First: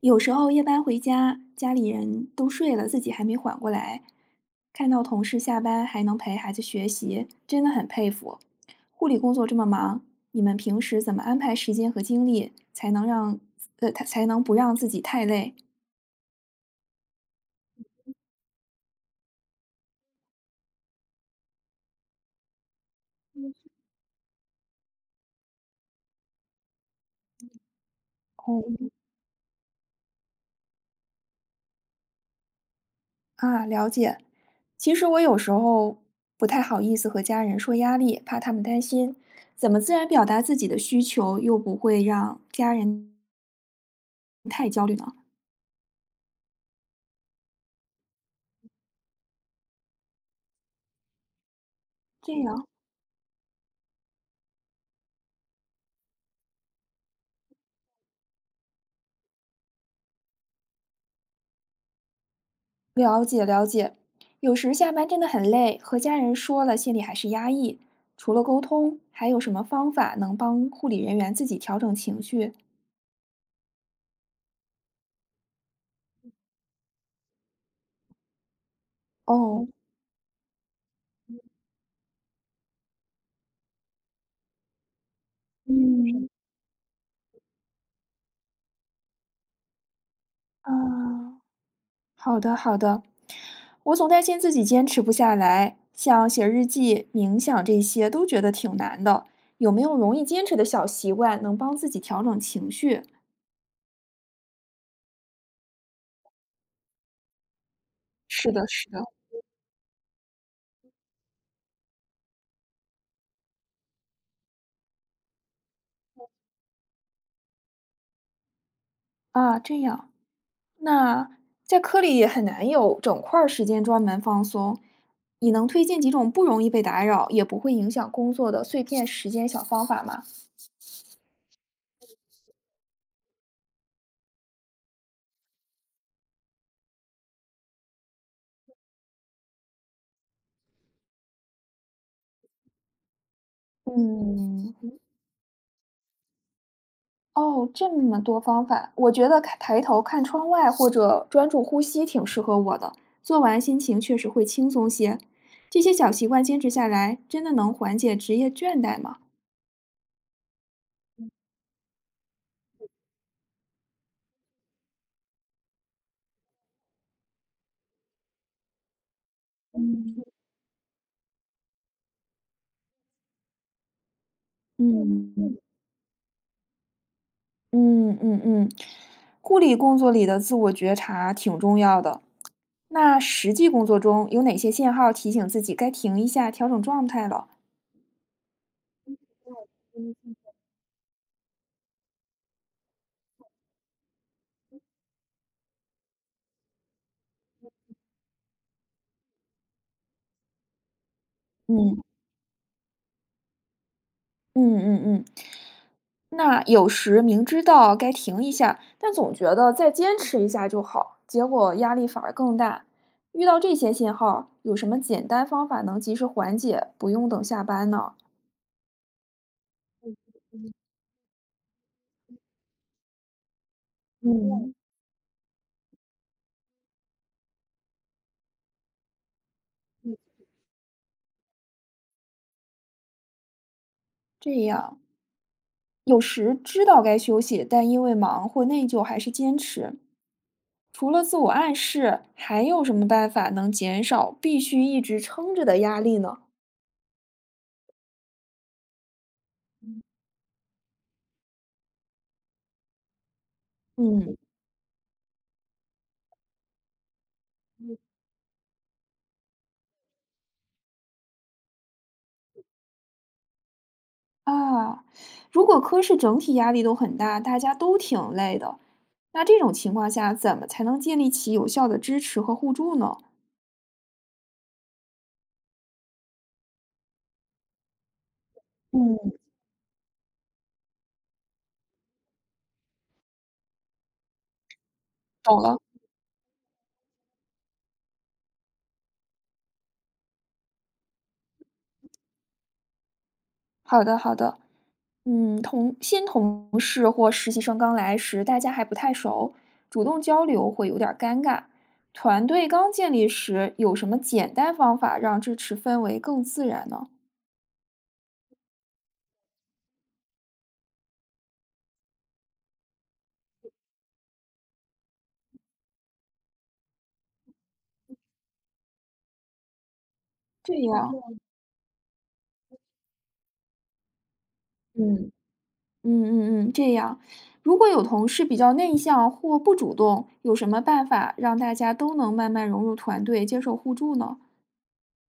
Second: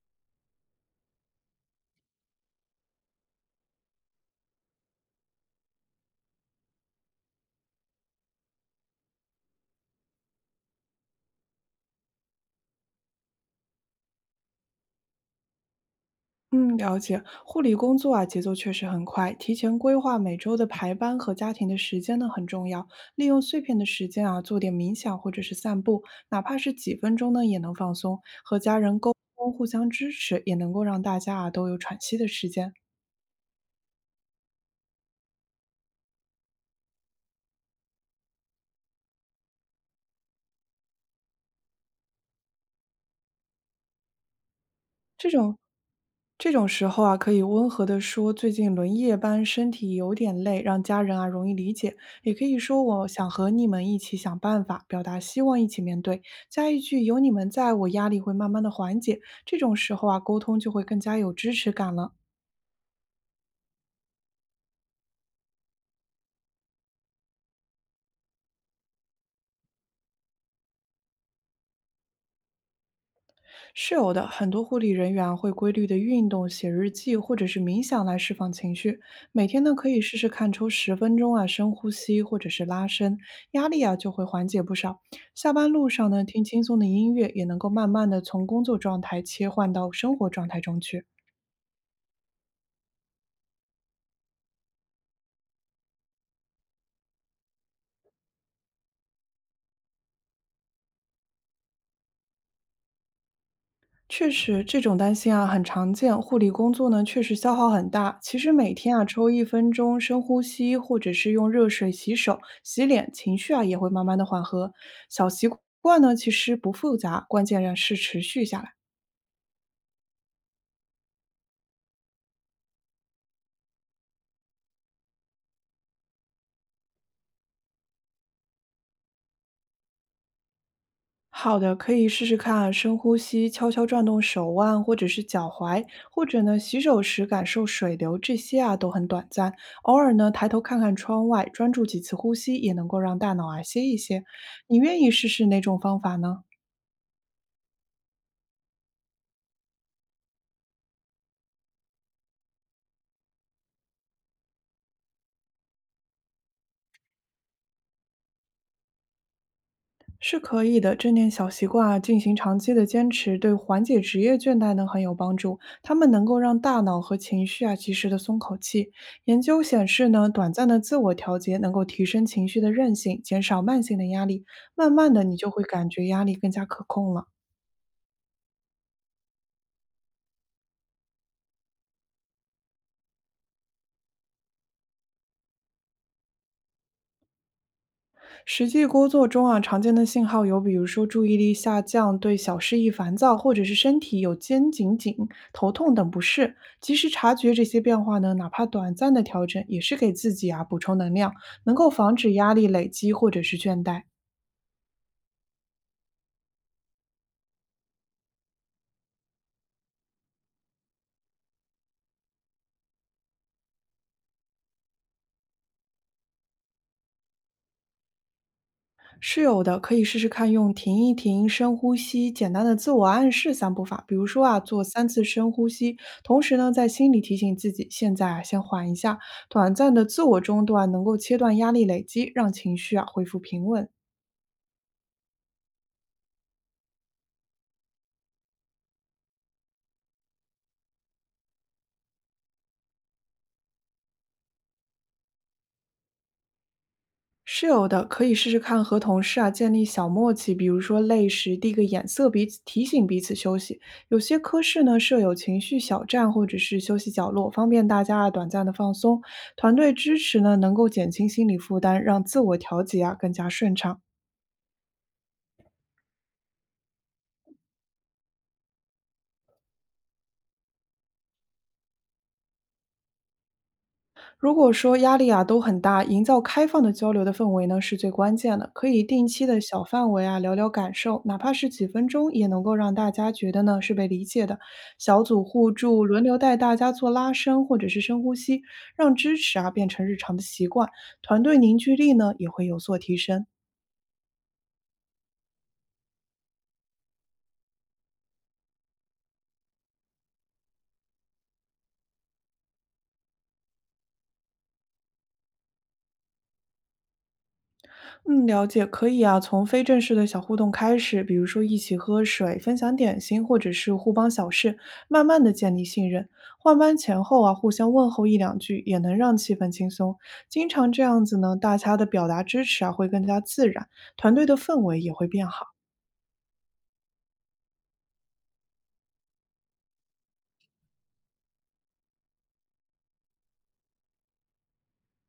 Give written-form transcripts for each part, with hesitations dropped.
有时候夜班回家，家里人都睡了，自己还没缓过来，看到同事下班还能陪孩子学习，真的很佩服。护理工作这么忙，你们平时怎么安排时间和精力，才能让才能不让自己太累？嗯，了解。护理工作啊，节奏确实很快，提前规划每周的排班和家庭的时间呢很重要。利用碎片的时间啊，做点冥想或者是散步，哪怕是几分钟呢，也能放松。和家哦，人沟通，互相支持，也能够让大家啊都有喘息的时间。啊，了解。其实我有时候不太好意思和家人说压力，怕他们担心。怎么自然表达自己的需求，又不会让家人太焦虑呢？这种时候啊，可以温和的说最近轮夜班，身体有点累，让家人啊容易理解。这也可以样，说我想和你们一起想办法，表达希望一起面对。加一句有你们在，我压力会慢慢的缓解。这种时候啊，沟通就会更加有支持感了。了解了解，有时下班真的很累，和家人说了，心里还是压抑。除了沟通，还有什么方法能帮护理人员自己调整情绪？是有的，很多护理人员啊会规律的运动、写日记或者是冥想来释放情绪。每天哦，呢可以试试看抽10分钟啊深呼吸或者是拉伸，压力啊就会缓解不少。下班路上呢嗯听轻松的音乐，也能够慢慢的从工作状态切换到生活状态啊，中去。好的好的。我总担心自己坚持不下来，像写日记、冥想这些都觉得挺难的。有没有容易坚持的小习惯能帮自己调整情绪？确实，这种担心啊很常见。护理工作呢，确实消耗很大。其是实的，每是天的。啊抽1分钟深呼吸，或者是用热水洗手、洗脸，情绪啊也会慢慢的缓和。小习惯呢其实不复杂，关键是持续下来。啊，这样。那在科里也很难有整块儿时间专门放松，你能推荐几种不容易被打扰，也不会影响工作的碎片时间小方法吗？好的，可以试试看啊深呼吸，悄悄转动手腕或者是脚踝，或者呢洗手时感受水流，这些啊都很短暂。偶尔呢抬头看看窗外，专注几次呼吸，也能够让大脑啊歇一歇。嗯，你愿意试试哪种方法呢？哦，这么多方法，我觉得看抬头看窗外或者专注呼吸挺适合我的，做完心情确实会轻松些。这些小习惯坚持下来，真的能缓解职业倦怠吗？是可以的，正念小习惯啊，进行长期的坚持，对缓解职业倦怠呢很有帮助。它们能够让大脑和情绪啊及时的松口气。研究显示呢，嗯，短暂的自我调节能够提升情绪的韧性，减少慢性的压力。慢慢的，你就嗯会感觉压力更加可控了。嗯嗯嗯，护理工作里的自我觉察挺重要的。那实际工作中有哪些信号提醒自己该停一下，调整状态了？实际工作中啊，常见的信嗯，号有，比如说注意力下降、对小事易烦躁，或者是身体有肩颈紧、头痛等不适。及时察觉这些变化呢，哪怕短暂的调整，也是给自己啊补充能量，能够嗯防止压力累积或者是倦怠。嗯嗯嗯那有时明知道该停一下，但总觉得再坚持一下就好，结果压力反而更大。遇到这些信号，有什么简单方法能及时缓解，不用等下班呢？是有的，可以试试看用停一停、深呼吸、简单的自我暗示三步法。比如说啊，嗯，做3次深呼吸，同时呢，在心里提醒自己，现在啊，先缓一下。短暂的自我中断能够切断压力累积，让情绪啊恢复平稳。这样，有时知道该休息，但因为忙或内疚还是坚持，除了自我暗示，还有什么办法能减少必须一直撑着的压力呢？是有的，可以试试看和同事啊建立小默契，比如说累时递个眼色，彼此提醒彼此休息。有嗯，些科室呢设有情绪小站或者是休息角落，方便大家啊短暂的放松。团队支持呢能够减轻心理负担，让自我调节啊更加顺畅。啊，如果科室整体压力都很大，大家都挺累的，那这种情况下，怎么才能建立起有效的支持和互助呢？如果说压力啊都很大，营造开放的交流的氛围呢是最关键的。可以定嗯，期的小范围啊聊聊感受，哪怕是几分钟，也能够让大家觉得呢是被理解的。小组懂互了，助，轮流带大家做拉伸或者是深呼吸，让支持啊变成日常的习惯，团队凝聚力呢也会有所提升。好的，好的。嗯，同新同事或实习生刚来时，大家还不太熟，主动交流会有点儿尴尬。团队刚建立时，有什么简单方法让支持氛围更自然呢？嗯，了解，可以啊。从非正式的小互动开始，比如说一起喝水、分享点心，或者是互帮小事，慢慢的建立信任。换班前后啊，互相问候一两句，也能让气氛轻松。经这常这样，样子呢，大家的表达支持啊会更加自然，团队的氛围也会嗯变好。嗯嗯嗯，这样。如果有同事比较内向或不主动，有什么办法让大家都能慢慢融入团队，接受互助呢？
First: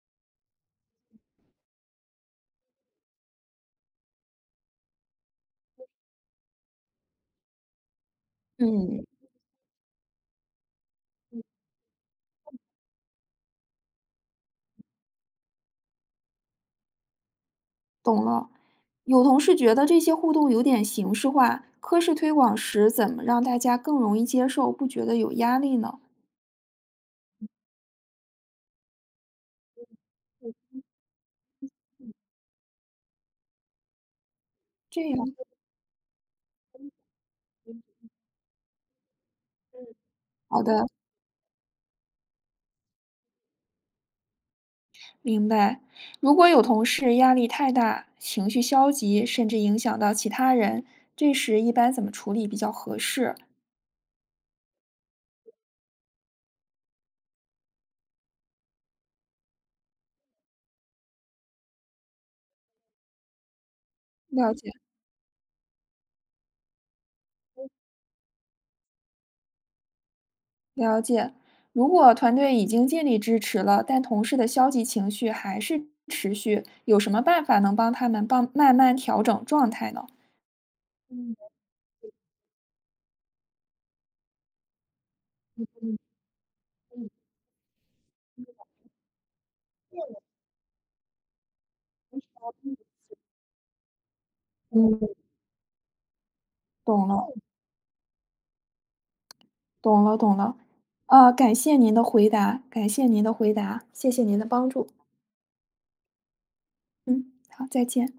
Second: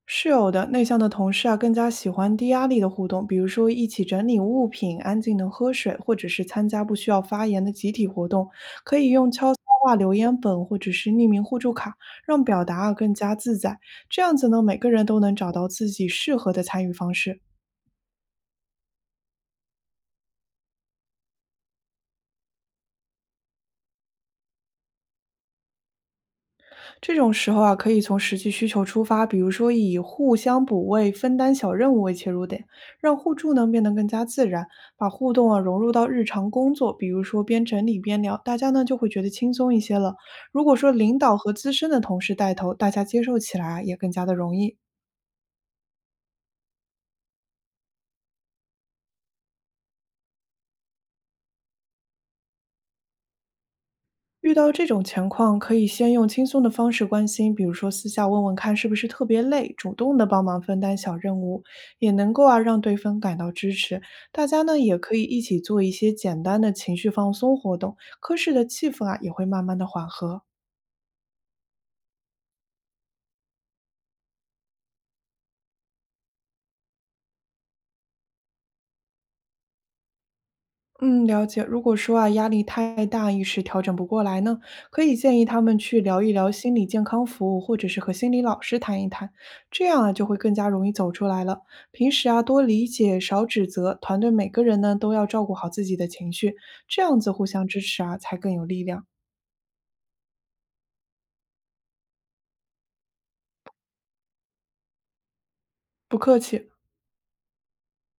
是有的，内向的同事啊，更加喜欢低压力的互动，比如说一起整理物品、安静的喝水，或者是参加不需要发言的集体活动。可嗯，以用悄悄话、留言本或者是匿名互助卡，让表达啊更加自在。这样子呢，每个人都能找到自己适合的参与方式。懂了。有同事觉得这些互动有点形式化，科室推广时怎么让大家更容易接受，不觉得有压力呢？这种时候啊，可以从实际需求出发，比如说以互相补位、分担小任务为切入点，让互助呢变得更加自然，这把样，互动啊融入到日常工作，比如说边整理边聊，大家呢就会觉得轻松一些了。好如果的，说领导和资深的同事带头，大家接受起来啊也更加的容易。明白。如果有同事压力太大，情绪消极，甚至影响到其他人，这时一般怎么处理比较合适？遇到这种情况，可以先用轻松的方式关心，比如说私下问问看是不是特别累，主动的帮忙分担小任务，也能够啊让对方感到支持。大了家解。呢也可以一起做一些简单的情绪放松活动，科室的气氛啊也会慢慢的缓和。了解。如果团队已经尽力支持了，但同事的消极情绪还是持续，有什么办法能帮他们帮慢慢调整状态呢？嗯，嗯，了解。如果说啊，压力太大，一时调整不过来呢，可以建议他们去聊一聊心理健康服务，或者是和心理老师谈一谈，这样啊就会更加容易走出来了。平时啊，多理解，少指责，团队每个人呢都要照顾好自己的情绪，这懂样了，子互相支持啊，才更有力量。懂了，懂了。啊，感谢您的回答，感谢您的回答，谢谢您的帮助。不客气。嗯，好，再见。